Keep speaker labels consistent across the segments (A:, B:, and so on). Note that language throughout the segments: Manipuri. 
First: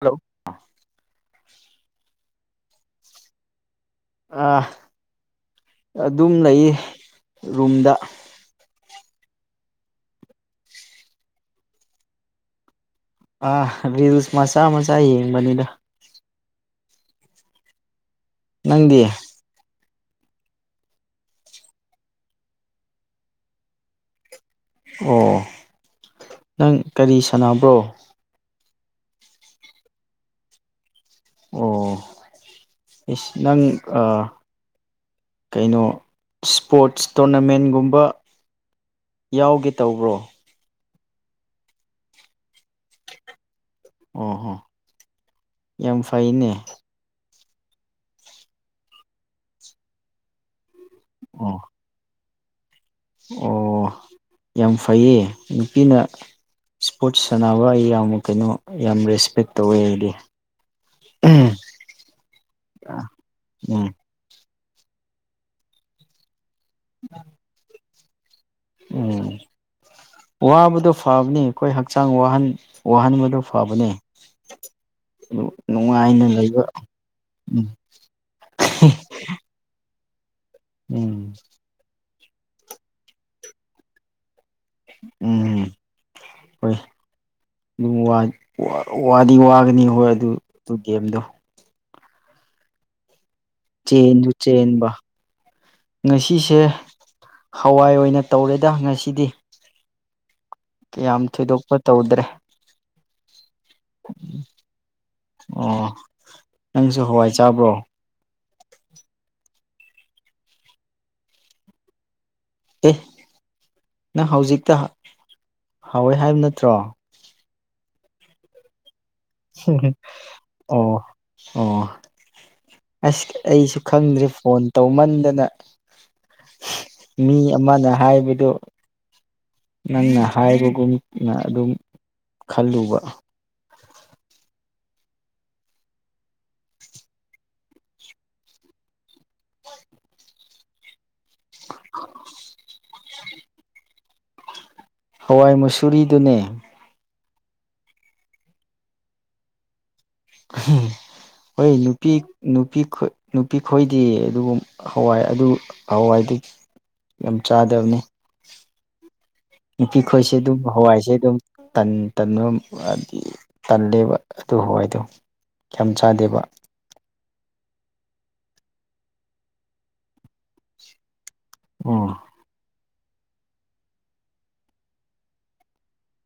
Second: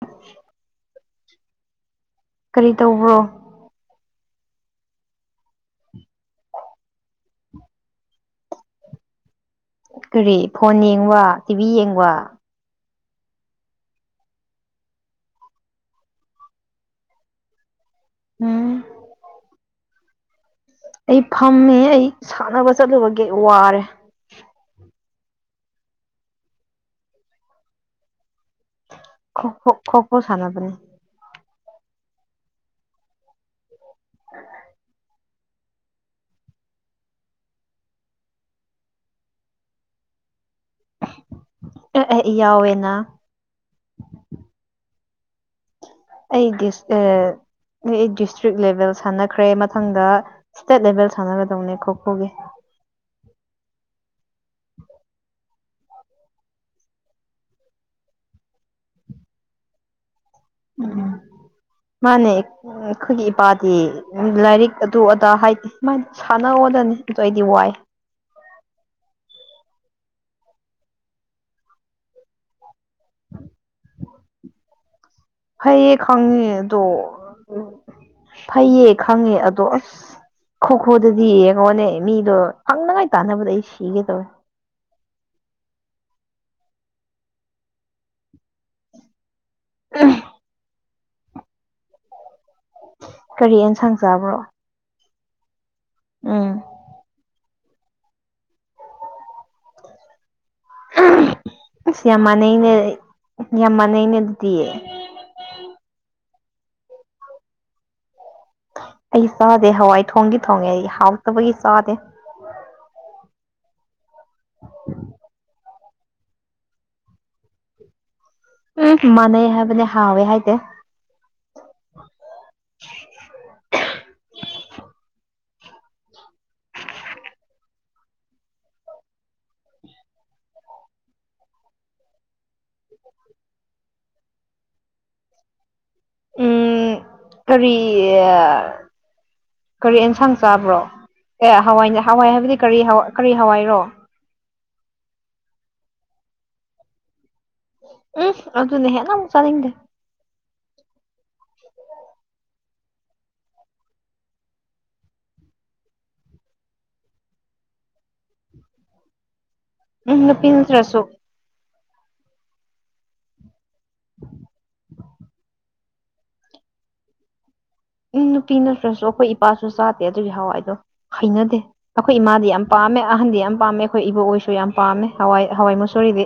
A: ꯍꯜꯂꯣ
B: ꯀꯔꯤ ꯇꯧꯕ꯭ꯔꯣ
A: ꯑ ꯑꯗꯨꯝ ꯂꯩꯌꯦ ꯔꯨꯝꯗ
B: ꯀꯔꯤ ꯐꯣꯟ ꯌꯦꯡꯕ ꯇꯤꯚꯤ ꯌꯦꯡꯕ
A: ꯑꯥ ꯁ ꯃꯆꯥ ꯃꯆꯥ ꯌꯦꯡꯕꯅꯤꯅ
B: ꯎꯝ
A: ꯅꯪꯗꯤ
B: ꯑꯩ ꯐꯝꯃꯦ ꯑꯩ ꯁꯥꯟꯅꯕ ꯆꯠꯂꯨꯕꯒꯤ ꯋꯥꯔꯦ
A: ꯑꯣ ꯅꯪ ꯀꯔꯤ ꯁꯥꯟꯅꯕ꯭ꯔꯣ
B: ꯈꯣ ꯈꯣ ꯈꯣ ꯈꯣ ꯁꯥꯟꯕꯅꯤ
A: ꯑꯣ ꯅꯪ ꯑ ꯀꯩꯅꯣ ꯏꯁꯄꯣꯔꯠꯁ ꯇꯣꯔꯅꯥꯃꯦꯟꯒꯨꯝꯕ ꯌꯥꯎꯒꯦ ꯇꯧꯕ꯭ꯔꯣ
B: ꯏ ꯌꯥꯎꯋꯦ ꯑꯩꯒꯤ ꯅ
A: ꯑꯣ ꯍꯣ ꯌꯥꯝ ꯐꯩꯅꯦ
B: ꯑꯩ ꯗꯤꯁꯇ꯭ꯔꯤꯛ ꯂꯦꯚꯦꯜ ꯁꯥꯟꯅꯈ꯭ꯔꯦ ꯃꯊꯪꯗ ꯏꯁꯇꯦꯠ ꯂꯦꯚꯦꯜ
A: ꯑꯣ
B: ꯁꯥꯟꯅꯒꯗꯧꯅꯦ ꯈꯣꯈꯣꯒꯤ
A: ꯑꯣ ꯌꯥꯝ ꯐꯩꯌꯦ ꯅꯨꯄꯤꯅ ꯏꯁꯄꯣꯔꯠꯁ ꯁꯥꯟꯅꯕ ꯑꯩ ꯌꯥꯝ ꯀꯩꯅꯣ ꯌꯥꯝ ꯔꯦꯁꯄꯦꯛ ꯇꯧꯋꯦ ꯑꯩꯗꯤ
B: ꯎꯝ ꯎꯝ ꯃꯥꯅꯦ ꯑꯩꯈꯣꯏꯒꯤ ꯏꯄꯥꯗꯤ
A: ꯎꯝ
B: ꯂꯥꯏꯔꯤꯛ ꯑꯗꯨ ꯑꯗꯥ ꯍꯥꯏꯗꯤꯃꯥꯏꯅ ꯁꯥꯟꯅꯑꯣꯗꯅꯤ ꯑꯗꯨ ꯑꯩꯗꯤ ꯋꯥꯏ
A: ꯎꯝ ꯋꯥꯕꯗꯣ ꯐꯕꯅꯤ ꯑꯩꯈꯣꯏ ꯍꯛꯆꯥꯡ ꯋꯥꯍꯟ ꯋꯥꯍꯟꯕꯗꯨ ꯐꯕꯅꯦ ꯑꯗꯨ
B: ꯐꯩꯌꯦ
A: ꯅꯨꯡꯉꯥꯏꯅ
B: ꯈꯪꯉꯦ
A: ꯂꯩꯕ
B: ꯑꯗꯣ
A: ꯎꯝ
B: ꯐꯩꯌꯦ ꯈꯪꯉꯦ ꯑꯗꯣ ꯑꯁ ꯈꯣꯈꯣꯗꯗꯤ
A: ꯎꯝ
B: ꯌꯦꯡꯉꯣꯅꯦ ꯃꯤꯗꯣ ꯐꯪꯅꯉꯥꯏ ꯇꯥꯟꯅꯕꯗ ꯑꯩ ꯁꯤꯒꯦ ꯇꯧꯋꯦ
A: ꯎꯝꯝ ꯍꯣꯏ ꯑꯗꯨꯝ ꯋꯥ ꯋꯥ ꯑꯗꯨ ꯋꯥꯒꯅꯤ ꯍꯣꯏ ꯑꯗꯨ ꯒꯦꯝꯗꯣ
B: ꯀꯔꯤ ꯑꯦꯟꯁꯥꯡ
A: ꯆꯦꯟꯗꯨ
B: ꯆꯥꯕ꯭ꯔꯣ
A: ꯆꯦꯟꯕ ꯉꯁꯤꯁꯦ
B: ꯎꯝ
A: ꯍꯋꯥꯏ ꯑꯣꯏꯅ ꯇꯧꯔꯦꯗ ꯉꯁꯤꯗꯤ ꯀꯌꯥꯝ ꯊꯣꯏꯗꯣꯛꯄ
B: ꯑꯁ ꯌꯥꯝ
A: ꯇꯧꯗ꯭ꯔꯦ
B: ꯃꯥꯟꯅꯩꯅꯦ ꯌꯥꯝ ꯃꯥꯟꯅꯩꯅꯦ ꯑꯗꯨꯗꯤ
A: ꯎ ꯑꯣ ꯅꯪꯁꯨ ꯍꯋꯥꯏ ꯆꯥꯕ꯭ꯔꯣ
B: ꯑꯩ ꯆꯥꯗꯦ ꯍꯋꯥꯏ ꯊꯣꯡꯒꯤ ꯊꯣꯡꯉꯦ ꯑꯩ ꯍꯥꯎꯇꯕꯒꯤ ꯆꯥꯗꯦ
A: ꯑꯦ ꯅꯪ ꯍꯧꯖꯤꯛꯇ ꯍꯥꯎꯋꯦ ꯍꯥꯏꯕ ꯅꯠꯇ꯭ꯔꯣ
B: ꯎ
A: ꯑꯣ ꯑꯣ ꯑꯁ ꯑꯩꯁꯨ ꯈꯪꯗ꯭ꯔꯦ ꯐꯣꯟ ꯇꯧꯃꯟꯗꯅ ꯃꯤ ꯑꯃꯅ ꯍꯥꯏꯕꯗꯨ ꯅꯪꯅ ꯍꯥꯏꯕꯒꯨꯝꯅ ꯑꯗꯨꯝ ꯈꯜꯂꯨꯕ
B: ꯎꯝ ꯀꯔꯤ ꯀꯔꯤ ꯑꯦꯟꯁꯥꯡ ꯆꯥꯕ꯭ꯔꯣ ꯑꯦ ꯍꯋꯥꯏꯅꯦ ꯍꯋꯥꯏ ꯍꯥꯏꯕꯗꯤ ꯀꯔꯤ ꯀꯔꯤ ꯍꯋꯥꯏꯔꯣ
A: ꯍꯋꯥꯏ ꯃꯁꯨꯨꯔꯤꯗꯨꯅꯦ
B: ꯎꯝ ꯑꯗꯨ ꯅ ꯍꯦꯅ ꯆꯅꯤꯡꯗꯦ
A: ꯎꯝ ꯍꯣꯏ ꯅꯨꯄꯤ ꯅꯨ ꯅꯨꯄꯤ ꯈꯣꯏꯗꯤ ꯑꯗꯨ ꯍꯋꯥꯏ ꯍꯋꯥꯏ ꯌꯥꯝ ꯆꯥꯗꯕꯅꯤ
B: ꯎꯝ
A: ꯅꯨꯄꯤꯈꯣꯏꯁꯦ
B: ꯅꯨꯄꯤ
A: ꯑꯗꯨꯝ
B: ꯅꯠꯇ꯭ꯔꯁꯨ
A: ꯍꯋꯥꯏꯁꯦ ꯑꯗꯨꯝ ꯇꯟ ꯇꯟꯅ ꯍꯥꯏꯗꯤ ꯇꯜꯂꯦꯕ ꯑꯗꯨ ꯍ ꯍꯥꯏꯗꯣ ꯀ ꯆꯥꯗꯦꯕ
B: ꯎꯝ ꯅꯨꯄꯤ ꯅꯠꯇ꯭ꯔꯁꯨ ꯑꯩꯈꯣꯏ ꯏꯄꯥꯁꯨ ꯆꯥꯗꯦ ꯑꯗꯨꯁꯨ ꯍꯥꯎꯋꯥꯏꯗꯣ ꯍꯩꯅꯗꯦ
A: ꯎꯝ
B: ꯑꯩꯈꯣꯏ ꯏꯃꯥꯗꯤ ꯌꯥꯝ ꯄꯥꯝꯃꯦ ꯑꯍꯟꯗꯤ ꯌꯥꯝ ꯄꯥꯝꯃꯦ ꯑꯩꯈꯣꯏ ꯏꯕ ꯑꯣꯏꯁꯨ ꯌꯥꯝ ꯄꯥꯝꯃꯦ ꯍꯋꯥꯏ ꯍꯋꯥꯏ ꯃꯨꯁꯣꯔꯤꯗꯤ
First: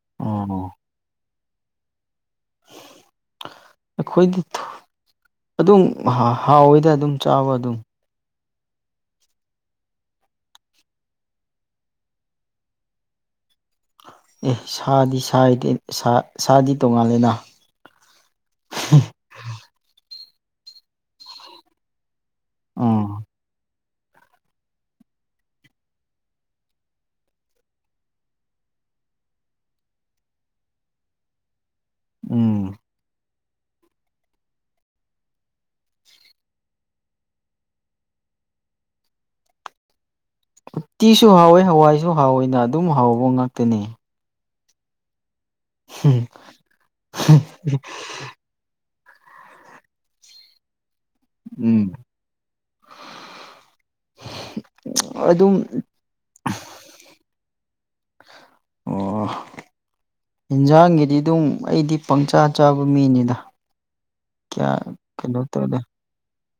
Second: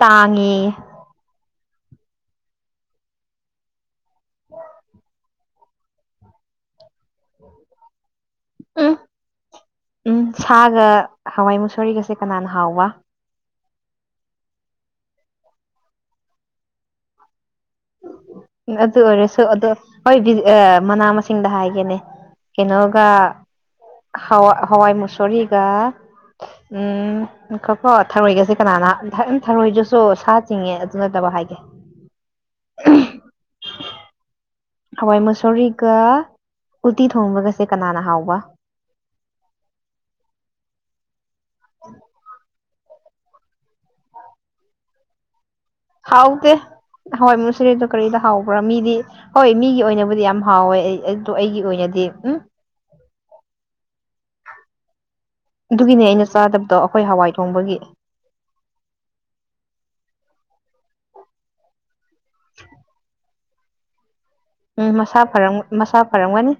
B: ꯇꯥꯉꯦ
A: ꯑꯣ ꯑꯩꯈꯣꯏꯗꯤ ꯑꯗꯨꯝ ꯍꯥꯎꯋꯦꯗꯔꯗꯤ ꯑꯗꯨꯝ ꯆꯥꯕ ꯑꯗꯨꯝ
B: ꯎꯝ ꯎꯝ ꯁꯥꯒ ꯍꯋꯥꯏ ꯃꯨꯁꯣꯔꯤꯒꯁꯦ ꯀꯅꯥꯅ ꯍꯥꯎꯕ
A: ꯑꯦ ꯁꯥꯗꯤ ꯁꯥꯗꯤ ꯇꯣꯡꯉꯥꯂꯦꯅ
B: ꯑꯗꯨ ꯑꯣꯏꯔꯁꯨ ꯑ ꯍꯣꯏ ꯃꯅꯥ ꯃꯁꯤꯡꯗ ꯍꯥꯏꯒꯦꯅꯦ ꯀꯩꯅꯣꯒ
A: ꯎꯝ
B: ꯍꯋꯥ ꯍꯋꯥꯏ ꯃꯨꯁꯔꯤꯒ ꯎꯝ ꯀꯣ ꯊꯔꯣꯏꯒꯁꯦ ꯀꯅꯥꯅ ꯊꯔꯣꯏꯗꯨꯁꯨ ꯁꯥ ꯆꯤꯡꯉꯦ ꯑꯗꯨ ꯅꯠꯇꯕ ꯍꯥꯏꯒꯦ
A: ꯎꯝ
B: [unintelligible] ꯍꯋꯥꯏ ꯃꯁꯣꯔꯤꯒ ꯎꯇꯤ ꯊꯣꯡꯕꯒꯁꯦ ꯀꯅꯥꯅ ꯍꯥꯎꯕ
A: [inaudible] ꯎꯇꯤꯁꯨ ꯍꯥꯎꯋꯦ ꯍꯋꯥꯏꯁꯨ ꯍꯥꯎꯋꯦꯅ ꯑꯗꯨꯝ ꯍꯥꯎꯕ ꯉꯥꯛꯇꯅꯤ
B: ꯍꯥꯎꯗꯦ ꯍꯋꯥꯏꯃꯨꯁꯤꯔꯦꯗꯣ ꯀꯔꯤꯗ ꯍꯥꯎꯕ꯭ꯔꯥ ꯃꯤꯗꯤ ꯍꯣꯏ ꯃꯤꯒꯤ ꯑꯣꯏꯅꯕꯨꯗꯤ ꯌꯥꯝ ꯍꯥꯎꯋꯦ ꯑꯩ ꯑꯗꯨ ꯑꯩꯒꯤ
A: ꯎꯝ
B: ꯑꯣꯏꯅꯗꯤ ꯎꯝ
A: ꯑ
B: ꯑꯗꯨꯒꯤꯅꯦ ꯑꯩꯅ ꯆꯥꯗꯕꯗꯣ ꯑꯩꯈꯣꯏ ꯍꯋꯥꯏ ꯊꯣꯡꯕꯒꯤ
A: ꯑꯣ ꯏꯟꯖꯥꯡꯒꯤꯗꯤ ꯑꯗꯨꯝ ꯑꯩꯗꯤ ꯄꯪꯆꯥ ꯆꯥꯕ ꯃꯤꯅꯤꯗ ꯀꯌꯥ
B: ꯎꯝ ꯃꯁꯥ
A: ꯀꯩꯅꯣ
B: ꯐꯝ
A: ꯇꯧꯗꯦ
B: ꯃꯁꯥ ꯐꯔꯝꯒꯅꯤ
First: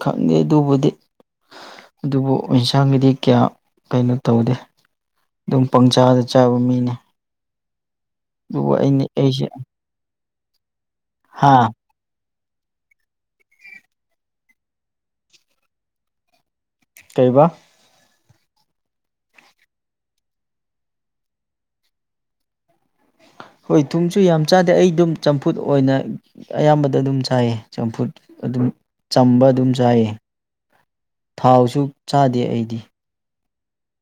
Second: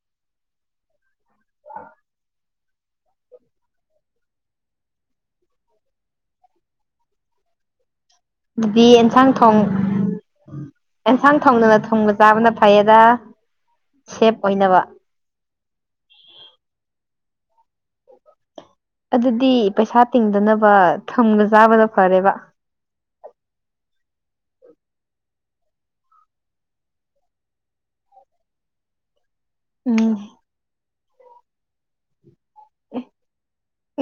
A: ꯈꯪꯗꯦ ꯑꯗꯨꯕꯨꯗꯤ ꯑꯗꯨꯕꯨ ꯑꯦꯟꯁꯥꯡꯒꯤꯗꯤ ꯀꯌꯥ ꯀꯩꯅꯣ ꯇꯧꯗꯦ ꯑꯗꯨꯝ ꯄꯪꯆꯥꯥꯗ ꯆꯥꯕ ꯃꯤꯅꯤ
B: ꯑꯗꯨꯗꯤ ꯑꯦꯟꯁꯥꯡ ꯊꯣꯡ ꯑꯦꯟꯁꯥꯡ
A: ꯍꯥ
B: ꯊꯣꯡꯗꯨꯅ ꯊꯣꯡꯕ ꯆꯥꯕꯅ ꯐꯩꯌꯦꯗ ꯁꯦꯞ ꯑꯣꯏꯅꯕ
A: ꯀꯩꯔꯤꯕ
B: ꯑꯗꯨꯗꯤ ꯄꯩꯁꯥ ꯇꯤꯡꯗꯅꯕ ꯊꯕ ꯆꯥꯕꯗ ꯐꯔꯦꯕ
A: [inaudible] ꯍꯣꯏ ꯊꯨꯝꯁꯨ ꯌꯥꯝ ꯆꯥꯗꯦ ꯑꯩ ꯑꯗꯨꯝ ꯆꯝꯐꯨꯠ ꯑꯣꯏꯅ ꯑꯌꯥꯝꯕꯗ ꯑꯗꯨꯝ ꯆꯥꯏꯌꯦ ꯆꯝꯐꯨꯠ ꯑꯗꯨ ꯆꯝꯕ ꯑꯗꯨꯝ ꯆꯥꯏꯌꯦ
B: ꯎꯝ
A: ꯊꯥꯎꯁꯨ ꯆꯥꯗꯦ ꯑꯩꯗꯤ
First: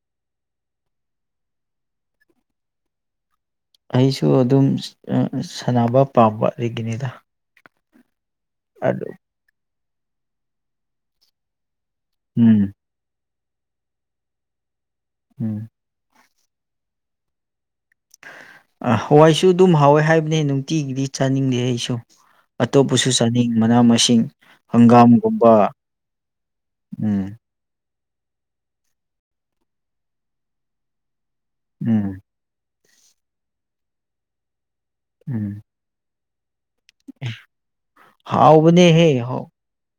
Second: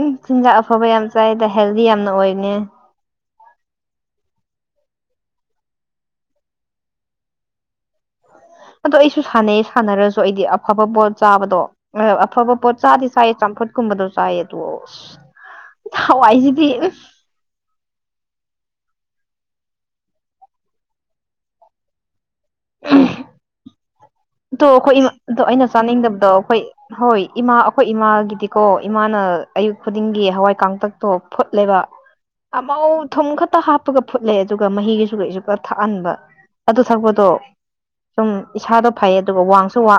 B: ꯎ ꯆꯤꯟꯖꯥꯛ ꯑꯐꯕ ꯌꯥꯝ ꯆꯥꯏꯗ ꯍꯦꯜꯗꯤ ꯌꯥꯝꯅ ꯑꯣꯏꯅꯦ
A: ꯑꯩꯁꯨ ꯑꯗꯨꯝ ꯁꯥꯟꯅꯕ ꯄꯥꯝꯕ ꯑꯩꯒꯤꯅꯦꯗ
B: ꯑꯗꯣ ꯑꯩꯁꯨ ꯁꯥꯟꯅꯩ ꯁꯥꯟꯅꯔꯁꯨ ꯑꯩꯗꯤ ꯑꯐꯕ ꯄꯣꯠ ꯆꯥꯕꯗꯣ ꯑꯐꯕ
A: ꯎꯝ
B: ꯄꯣꯠ ꯆꯥꯗꯤ ꯆꯥꯏ ꯆꯝꯐꯨꯠꯀꯨꯝꯕꯗꯣ ꯆꯥꯏꯌꯦ ꯑꯗꯨꯣ
A: ꯎꯝ [inaudible]
B: ꯋꯥꯏꯁꯤꯗꯤ
A: ꯑ ꯍꯋꯥꯏꯁꯨ ꯑꯗꯨꯝ ꯍꯥꯎꯋꯦ ꯍꯥꯏꯕꯅꯦ ꯅꯨꯡꯇꯤꯒꯤꯗꯤ ꯆꯥꯅꯤꯡꯗꯦ ꯑꯩꯁꯨ ꯑꯇꯣꯞꯄꯁꯨ ꯆꯥꯅꯤꯡ ꯃꯅꯥ ꯃꯁꯤꯡ
B: ꯑꯣ ꯑꯩꯈꯣꯏ ꯏꯃꯥ ꯑꯗ ꯑꯩꯅ
A: ꯍꯪꯒꯥꯝꯒꯨꯝꯕ
B: ꯆꯥꯅꯤꯡꯗꯕꯗꯣ ꯑꯩꯈꯣꯏ ꯍꯣꯏ
A: ꯎꯝ
B: ꯏꯃꯥ ꯑꯩꯈꯣꯏ ꯏꯃꯥꯒꯤꯗꯤꯀꯣ ꯏꯃꯥꯅ ꯑꯌꯨꯛ ꯈꯨꯗꯤꯡꯒꯤ ꯍꯋꯥꯏ ꯀꯥꯡꯇꯛꯇꯣ ꯐꯨꯠꯂꯦꯕ
A: ꯎꯝ
B: ꯃꯥꯧ ꯊꯨꯝ ꯈꯛꯇ ꯍꯥꯞꯄꯒ ꯐꯨꯠꯂꯦ ꯑꯗꯨꯒ ꯃꯍꯤꯒꯤꯁꯨ ꯀꯩꯁꯨ ꯈ
A: ꯎꯝ
B: ꯊꯥꯛꯍꯟꯕ ꯑꯗꯨ ꯊꯛꯄꯗꯣ ꯁꯨꯝ ꯏꯁꯥꯗ
A: ꯍꯥꯎꯕꯅꯦꯍꯦ
B: ꯐꯩ ꯑꯗꯨꯒ ꯋꯥꯡꯁꯨ ꯋꯥ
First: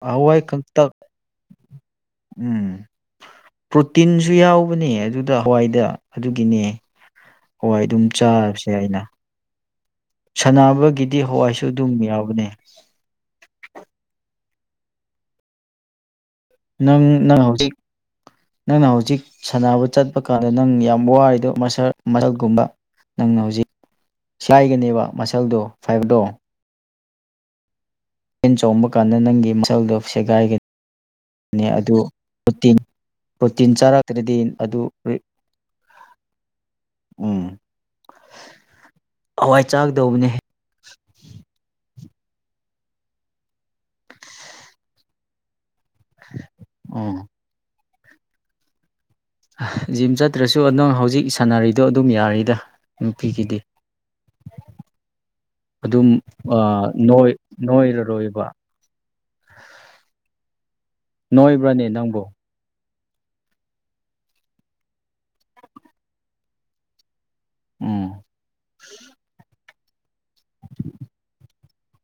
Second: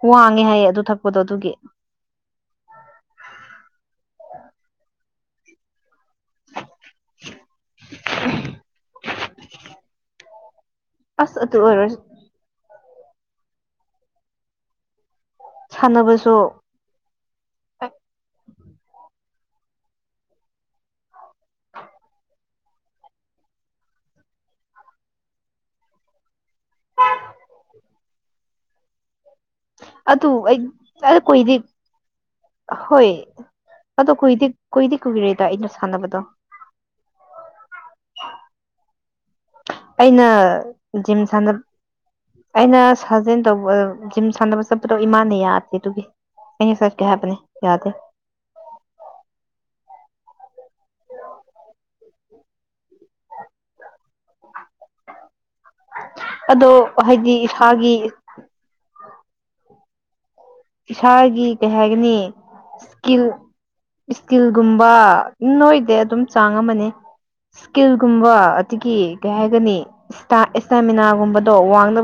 A: ꯍꯋꯥꯏ
B: ꯋꯥꯡꯉꯦ ꯍꯥꯏꯌꯦ ꯑꯗꯨ
A: ꯀꯪꯇꯛ
B: ꯊꯛꯄꯗꯣ ꯑꯗꯨꯒꯤ
A: ꯎꯝ ꯄ꯭ꯔꯣꯇꯤꯟꯁꯨ ꯌꯥꯎꯕꯅꯦ ꯑꯗꯨꯗ ꯍꯋꯥꯏꯗ ꯑꯗꯨꯒꯤꯅꯦ ꯍꯣꯏ ꯑꯗꯨꯝ ꯆꯥꯔꯁꯦ ꯑꯩꯅ ꯁꯥꯟꯅꯕꯒꯤꯗꯤ
B: ꯑꯁ ꯑꯗꯨ
A: ꯍꯋꯥꯏꯁꯨ
B: ꯑꯣꯏꯔꯁꯨ
A: ꯑꯗꯨꯨꯝꯕ ꯌꯥꯕꯅꯦ
B: ꯁꯥꯟꯅꯕꯁ
A: ꯅꯪ ꯅꯪ ꯍꯧꯖꯤꯛ ꯅꯪꯅ ꯍꯧꯖꯤꯛ ꯁꯥꯟꯅꯕ ꯆꯠꯄ ꯀꯥꯟꯗ ꯅꯪ ꯌꯥꯝ ꯋꯥꯔꯤ ꯑꯗꯣ ꯃꯁ ꯃꯁꯜꯒꯨꯝꯕ ꯅꯪꯅ ꯍꯧꯖꯤꯛ ꯁꯥꯏꯒꯅꯦꯕ ꯃꯁꯜꯗꯨꯣ ꯐꯥꯏꯕꯗꯣ
B: ꯑ [unintelligible] [inaudible]
A: ꯍꯦꯟ ꯆꯣꯡꯕ ꯀꯥꯟꯗ ꯅꯪꯒꯤ ꯃꯁꯜꯗꯣ
B: ꯑꯗꯨ ꯑꯩ ꯑꯩ ꯀꯣꯏꯗꯤ
A: ꯁꯦꯒꯥꯏꯒꯅꯤ ꯑꯗꯨ ꯄ꯭ꯔꯣꯇꯤꯟ ꯄ꯭ꯔꯣꯇꯤꯟ ꯆꯥꯔꯛꯇ꯭ꯔꯗꯤ ꯑꯗꯨ
B: ꯀꯣꯏꯗꯤ ꯀꯣꯏ ꯔꯦꯗ ꯏꯟꯅ ꯁꯥꯟꯗꯕꯗ
A: ꯎꯝ [inaudible]
B: ꯑꯩꯅ
A: ꯆꯥꯒꯗꯧꯕꯅꯦ
B: ꯖꯤꯝ ꯁꯥꯟꯅꯕ ꯑꯩꯅ ꯁꯥꯖꯦꯜ ꯇꯧꯕ ꯖꯤꯝ ꯁꯥꯟꯅꯕ ꯆꯠꯄꯗꯣ ꯏꯃꯥꯅ ꯌꯥꯦ ꯇꯨꯒꯤ ꯑꯩꯅ ꯁ
A: ꯎꯝ
B: ꯀꯌꯥꯅꯦ ꯌꯥꯗꯦ
A: ꯖꯤꯝ ꯆꯠꯇ꯭ꯔꯁꯨ ꯅꯗꯪ ꯍꯧꯖꯤꯛ ꯁꯥꯟꯅꯔꯤꯗꯣ ꯑꯗꯨꯝ ꯌꯥꯔꯤꯗ ꯅꯨꯄꯤꯒꯤꯗꯤ ꯎꯝ [unintelligible] [inaudible]
B: ꯑꯗꯣ
A: ꯑꯗꯨꯝꯣꯏ
B: ꯍꯥꯏꯗꯤ ꯏꯁꯥꯒꯤ
A: ꯅꯣꯏꯔꯔꯣꯏꯕ
B: ꯁꯥꯒꯤ ꯀꯩ
A: ꯅꯣꯏꯕ꯭ꯔꯅꯦ
B: ꯍꯥꯏꯒꯅꯤ
A: ꯅꯪꯕꯨ
B: ꯏꯁꯀꯤꯜ ꯏꯁꯀꯤꯜꯒꯨꯝꯕ ꯅꯣꯏꯗꯦ ꯑꯗꯨꯝ ꯆꯥꯡ ꯑꯃꯅꯤ
A: ꯎꯝ
B: ꯏꯁꯀꯤꯜꯒꯨꯝꯕ ꯑꯗꯒꯤ ꯀꯩ ꯍꯥꯏꯒꯅꯤ ꯏꯁꯇꯥꯃꯤꯅꯥꯒꯨꯝꯕꯗꯣ ꯋꯥꯡ ꯪ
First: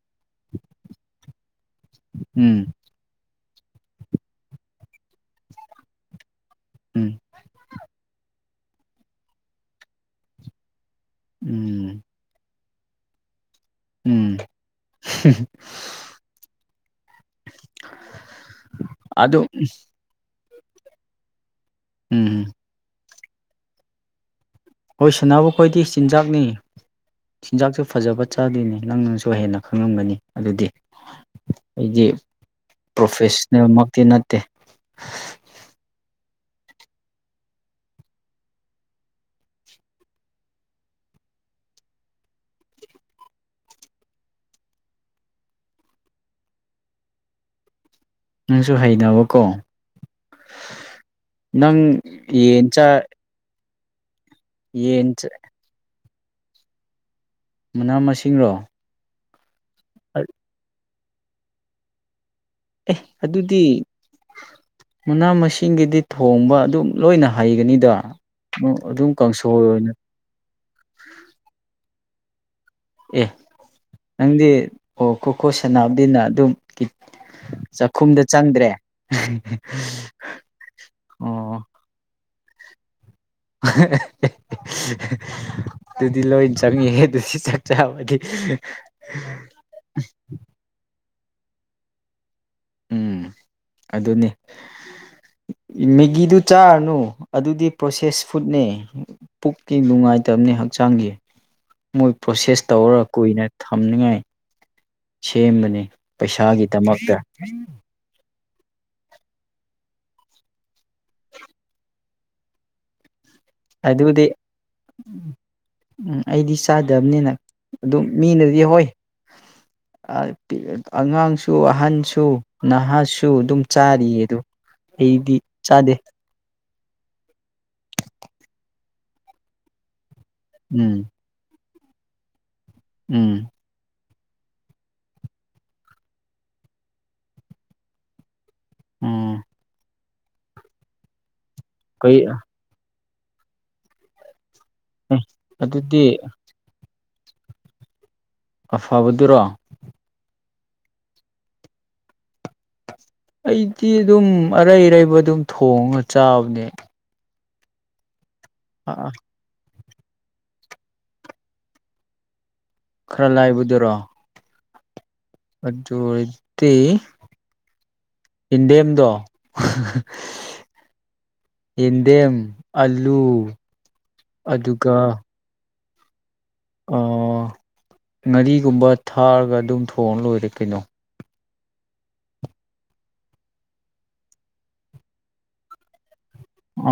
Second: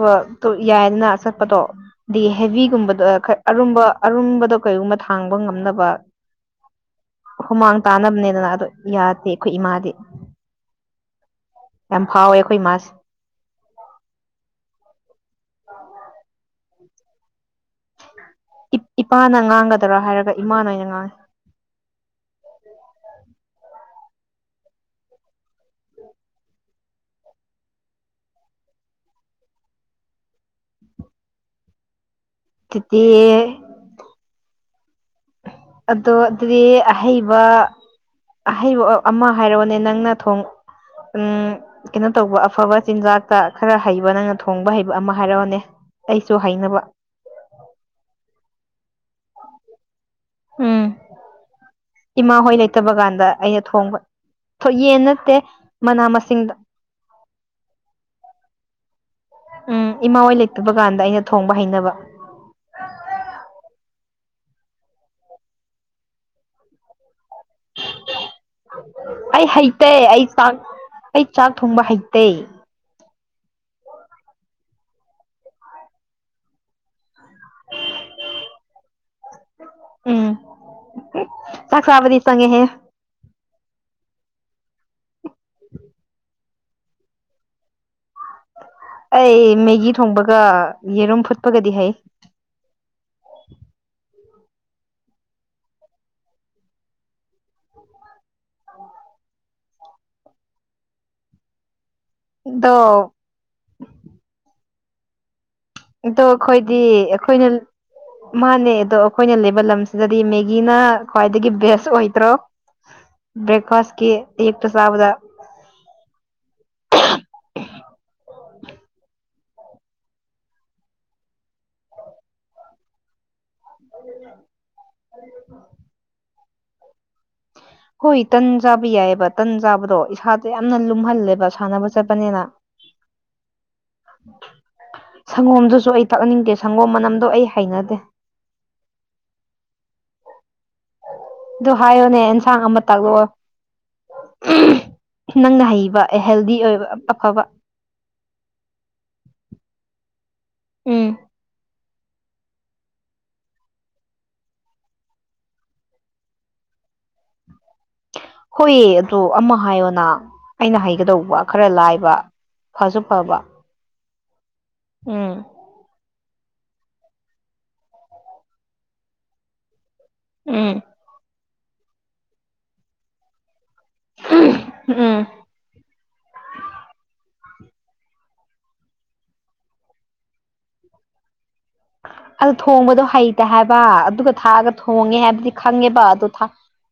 B: ꯌꯥꯏꯗꯅ ꯆꯠꯄꯗꯣ ꯑꯗꯒꯤ
A: ꯎꯝ
B: ꯍꯦꯚꯒꯨꯝꯕꯗꯣ ꯑꯔꯨꯝꯕ ꯑꯔꯨꯝꯕꯗꯣ ꯀꯩꯒꯨꯝꯕ ꯊꯥꯡꯕ ꯉꯝꯅꯕ
A: ꯎꯝ
B: ꯍꯨꯃꯥꯡ ꯇꯥꯅꯕꯅꯦꯗꯅ ꯑꯗꯨ ꯌꯥꯗꯦ ꯑꯩꯈꯣꯏ ꯏꯃꯥꯗꯤ
A: ꯎꯝ
B: ꯑꯦꯝ ꯐꯥꯎꯦꯈꯣꯏ ꯃꯥꯁ
A: ꯎꯝ [inaudible]
B: ꯏꯄꯥꯅ
A: ꯑꯗꯨ
B: ꯉꯥꯡꯒꯗꯔꯥ ꯍꯥꯏꯔꯒ ꯏꯃꯥꯅꯣꯏꯅ ꯉꯥꯡꯉꯤ
A: ꯎꯝꯝ [inaudible] ꯍꯣꯏ ꯁꯅꯕ ꯈꯣꯏꯗꯤ ꯆꯤꯟꯖꯥꯛꯅꯤ ꯆꯤꯟꯖꯥꯛꯁꯨ ꯐꯖꯕ ꯆꯥꯗꯣꯏꯅꯦ ꯅꯪꯅꯪꯁꯨ ꯍꯦꯟꯅ ꯈꯪꯉꯝꯒꯅꯤ ꯑꯗꯨꯗꯤ ꯑꯩꯗꯤ
B: ꯆꯤꯆꯦ
A: ꯄ꯭ꯔꯣꯐꯦꯁꯅꯦꯜꯃꯛꯇꯤ ꯅꯠꯇꯦ
B: ꯑꯗꯣ ꯑꯗꯨꯗꯤ ꯑꯍꯩꯕ ꯑꯍꯩꯕ ꯑꯃ ꯍꯥꯏꯔꯛꯑꯣꯅꯦ ꯅꯪꯅ ꯊꯣꯡ ꯎꯝ ꯀꯩꯅꯣ ꯇꯧꯕ ꯑꯐꯕ ꯆꯤꯟꯖꯥꯛꯇ ꯈꯔ ꯍꯩꯕ ꯅꯪꯅ ꯊꯣꯡꯕ ꯍꯩꯕ ꯑꯃ ꯍꯥꯏꯔꯛꯑꯣꯅꯦ ꯑꯩꯁꯨ ꯍꯥꯏꯅꯕ
A: [unintelligible] [inaudible] ꯍꯩꯅꯕꯀꯣ
B: ꯎꯝ
A: ꯅꯪ [inaudible]
B: ꯏꯃꯥ ꯍꯣꯏ ꯂꯩꯇꯕ
A: ꯆꯥ
B: ꯀꯥꯟꯗ ꯑꯩꯅ ꯊꯣꯡꯕ ꯌꯦꯟ ꯅꯠꯇꯦ ꯃꯅꯥ ꯃꯁꯤꯡ ꯁꯤꯡꯗ
A: ꯃꯅꯥ ꯃꯁꯤꯡꯔꯣ
B: ꯎꯝ ꯏꯃꯥ ꯍꯣꯏ ꯂꯩꯇꯕ ꯀꯥꯟꯗ ꯑꯩꯅ ꯊꯣꯡꯕ ꯍꯩꯅꯕ
A: ꯑꯦ ꯑꯗꯨꯗꯤ ꯃꯅꯥ ꯃꯁꯤꯡꯒꯤꯗꯤ ꯊꯣꯡꯕ ꯑꯗꯨꯝ ꯂꯣꯏꯅ ꯍꯩꯒꯅꯤꯗ ꯑꯗꯨꯝ
B: ꯑꯩ
A: ꯀꯥꯡꯁꯣꯏ
B: ꯍꯩꯇꯦ
A: ꯑꯣꯏꯅ
B: ꯑꯩ ꯆꯥꯛ ꯑꯩ ꯆꯥꯛ ꯊꯣꯡꯕ ꯍꯩꯇ ꯇ
A: ꯑꯦ ꯅꯪꯗꯤ ꯑꯣ ꯈꯨꯣꯈꯣ ꯁꯅꯕꯗꯤꯅ ꯑꯗꯨꯝ ꯆꯥꯛꯈꯨꯝꯗ ꯆꯪꯗ꯭ꯔꯦ
B: ꯎꯝ
A: ꯑꯣ
B: ꯆꯁꯕꯗꯤ ꯆꯉꯦꯍꯦ
A: ꯑꯗꯨꯗꯤ ꯂꯣꯏ ꯆꯪꯉꯍꯦ ꯑꯗꯨꯗꯤ ꯆꯥꯛ ꯆꯥꯕꯒꯤ
B: ꯑꯩ ꯃꯦꯒꯤ ꯊꯣꯡꯕꯒ ꯌꯦꯔꯨꯝ ꯐꯨꯠꯄꯒꯗꯤ ꯍꯩ
A: ꯎꯝ ꯑꯗꯨꯅꯤ ꯃꯦꯒꯤꯗꯨ ꯆꯥꯔꯅꯨ ꯑꯗꯨꯗꯤ ꯄ꯭ꯔꯣꯁꯦꯁ ꯐꯨꯗꯅꯦ ꯄꯨꯛꯀꯤ ꯅꯨꯡꯉꯥꯏꯇꯕꯅꯤ ꯍꯛꯆꯥꯡꯒꯤ ꯃꯣꯏ ꯄ꯭ꯔꯣꯁꯦꯁ ꯇꯧꯔ
B: ꯑꯗꯣ
A: ꯀꯨꯏꯅ ꯊꯝꯅꯤꯉꯥꯏ ꯁꯦꯝꯕꯅꯤ
B: ꯑꯗꯣ ꯑꯩꯈꯣꯏꯗꯤ
A: ꯄꯩꯁꯥꯒꯤꯗꯃꯛꯇ
B: ꯑꯩꯈꯣꯏꯅ ꯃꯥꯅꯦ ꯑꯗꯣ ꯑꯩꯈꯣꯏꯅ ꯂꯩꯕ ꯂꯝꯁꯤꯗꯗꯤ ꯃꯦꯒꯤꯅ ꯈ꯭ꯋꯥꯏꯗꯒꯤ ꯕꯦꯁ ꯑꯣꯏ ꯇ꯭ꯔꯛ
A: ꯑꯗꯨꯗꯤ ꯎꯝ ꯑꯩꯗꯤ ꯆꯥꯗꯕꯅꯤꯅ ꯑꯗꯨꯝ ꯃꯤꯅꯗꯤ ꯏ ꯍꯣꯏ ꯑꯉꯥꯡꯁꯨ ꯑꯍꯟꯁꯨ ꯅꯍꯥꯁꯨ ꯑꯗꯨꯝ ꯆꯥꯔꯤꯌꯦ ꯑꯗꯨ ꯑꯩꯗꯤ ꯆꯥꯗꯦ
B: ꯍꯣꯏ ꯇꯟ ꯆꯥꯕ ꯌꯥꯏꯑꯕ ꯇꯟ ꯆꯥꯕꯗꯣ ꯏꯁꯥꯗ ꯌꯥꯝꯅ
A: ꯎꯝ
B: ꯂꯨꯝꯍꯜꯂꯦꯕ ꯁꯥꯟꯅꯕ ꯄꯅꯤꯅ
A: ꯎꯝ
B: ꯁꯪꯒꯣꯝꯗꯨꯁꯨ ꯑꯩ ꯇꯥꯛꯅꯤꯡꯗꯦ ꯁꯪꯒꯣꯝ ꯃꯅꯝꯗꯣ ꯑꯩ ꯍꯩꯅꯗꯦ
A: ꯎꯝ
B: ꯑꯗꯨ ꯍꯥꯏꯌꯣꯅꯦ
A: ꯀꯩ
B: ꯑꯦꯟꯁꯥꯡ ꯑꯃ ꯇꯥꯛꯂꯛꯑꯣ ꯅꯪꯅ ꯍꯩꯕ
A: ꯑꯗꯨꯗꯤ
B: ꯍꯦꯜꯗꯤ ꯑꯣꯏꯕ ꯑꯐꯕ
A: ꯑꯐꯕꯗꯨꯔꯣ
B: ꯎꯝ
A: ꯑꯩꯗꯤ ꯑꯗꯨꯝ ꯑꯔꯩ ꯑꯔꯩꯕ ꯑꯗꯨꯝ ꯊꯣꯡꯉ ꯆꯥꯕꯅꯦ
B: ꯍꯣꯏꯑ ꯑꯗꯨꯗ ꯑꯃ ꯍꯥꯏꯌꯣꯅ ꯑꯩꯅ ꯍꯥꯏꯒꯗꯧꯕ ꯈꯔ ꯂꯥꯏꯕ ꯐꯁꯨ
A: ꯈꯔ
B: ꯐꯕ
A: ꯂꯥꯏꯕꯗꯨꯔꯣ
B: ꯎꯝ
A: ꯑꯗꯨꯖ ꯑꯣꯏ ꯇꯤ ꯏꯟꯗꯦꯝꯗꯣ
B: ꯎꯝ
A: ꯌꯦꯟꯗꯦꯝ ꯑꯂꯨ ꯑꯗꯨꯒ
B: ꯎꯝ
A: ꯉꯥꯔꯤꯒꯨꯝꯕ ꯊꯥꯔꯒ ꯑꯗꯨꯝ ꯊꯣꯡꯉ ꯂꯣꯏꯔꯦ ꯀꯩꯅꯣ
B: ꯑ ꯊꯣꯡꯕꯗꯣ ꯍꯩꯇ ꯍꯥꯏꯕ ꯑꯗꯨꯒ ꯊꯥꯛꯑꯒ ꯊꯣꯡꯉꯦ ꯍꯥꯏꯕꯗꯤ ꯈꯪꯉꯦꯕ ꯑꯗꯨ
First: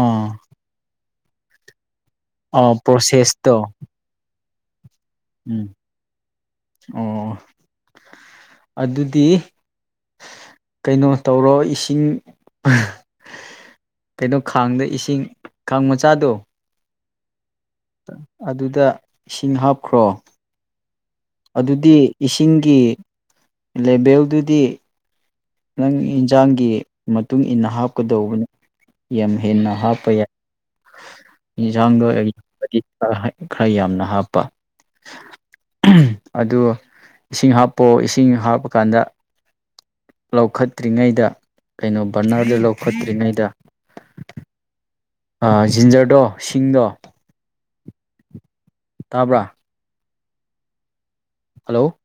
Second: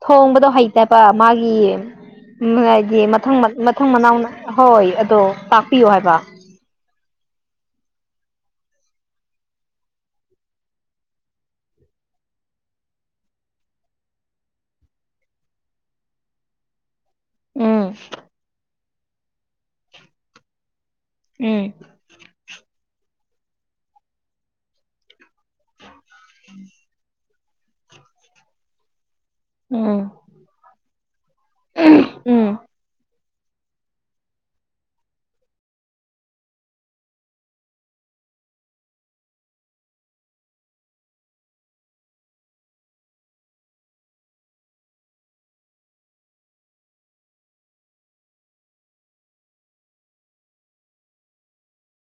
A: ꯑꯥ
B: ꯊꯣꯡꯕꯗꯣ ꯍꯩꯇꯕ ꯃꯥꯒꯤ
A: ꯑꯥ
B: ꯍꯥꯏꯗꯤ ꯃꯊꯪ
A: ꯄ꯭ꯔꯣꯁꯦꯁꯇꯣ
B: ꯃꯊꯪ ꯃꯅꯥꯎꯅ ꯍꯣꯏ ꯑꯗꯣ
A: ꯎꯝ
B: ꯇꯥꯛꯄꯤꯌꯣ ꯍꯥꯏꯕ
A: ꯑꯣ ꯑꯗꯨꯗꯤ ꯀꯩꯅꯣ ꯇꯧꯔꯣ ꯏꯁꯤꯡ ꯀꯩꯅꯣ ꯈꯥꯡꯗ ꯏꯁꯤꯡ ꯈꯥꯡ ꯃꯆꯥꯗꯣ
B: ꯎꯝ
A: ꯑꯗꯨꯗ ꯏꯁꯤꯡ ꯍꯥꯞꯈ꯭ꯔꯣ
B: ꯎꯝ
A: ꯑꯗꯨꯗꯤ ꯏꯁꯤꯡꯒꯤ ꯂꯦꯚꯦꯜꯗꯨꯗꯤ ꯅꯪ ꯌꯦꯟꯁꯥꯡꯒꯤ ꯃꯇꯨꯡ ꯏꯟꯅ ꯍꯥꯞꯀꯗꯧꯕꯅꯦ ꯌꯥꯝ ꯍꯦꯟꯅ
B: ꯎꯝ
A: ꯍꯥꯞꯄ ꯌꯥꯏ ꯌꯦꯟꯁꯥꯡꯗꯣ
B: ꯎꯝ
A: ꯈꯔ ꯌꯥꯝꯅ ꯍꯥꯞꯄ ꯑꯗꯨ ꯏꯁꯤꯡ ꯍꯥꯞꯄꯣ ꯏꯁꯤꯡ ꯍꯥꯞꯄ ꯀꯥꯟꯗ ꯂꯧꯈꯠꯇ꯭ꯔꯤꯉꯩꯗ ꯀꯩꯅꯣ ꯕꯔꯅꯔꯗ ꯂꯧꯈꯠꯇ꯭ꯔꯤꯉꯩꯗ ꯑ ꯖꯤꯟꯖꯔꯗꯣ ꯁꯤꯡꯗꯣ ꯇꯥꯕ꯭ꯔꯥ ꯍꯜꯂꯣ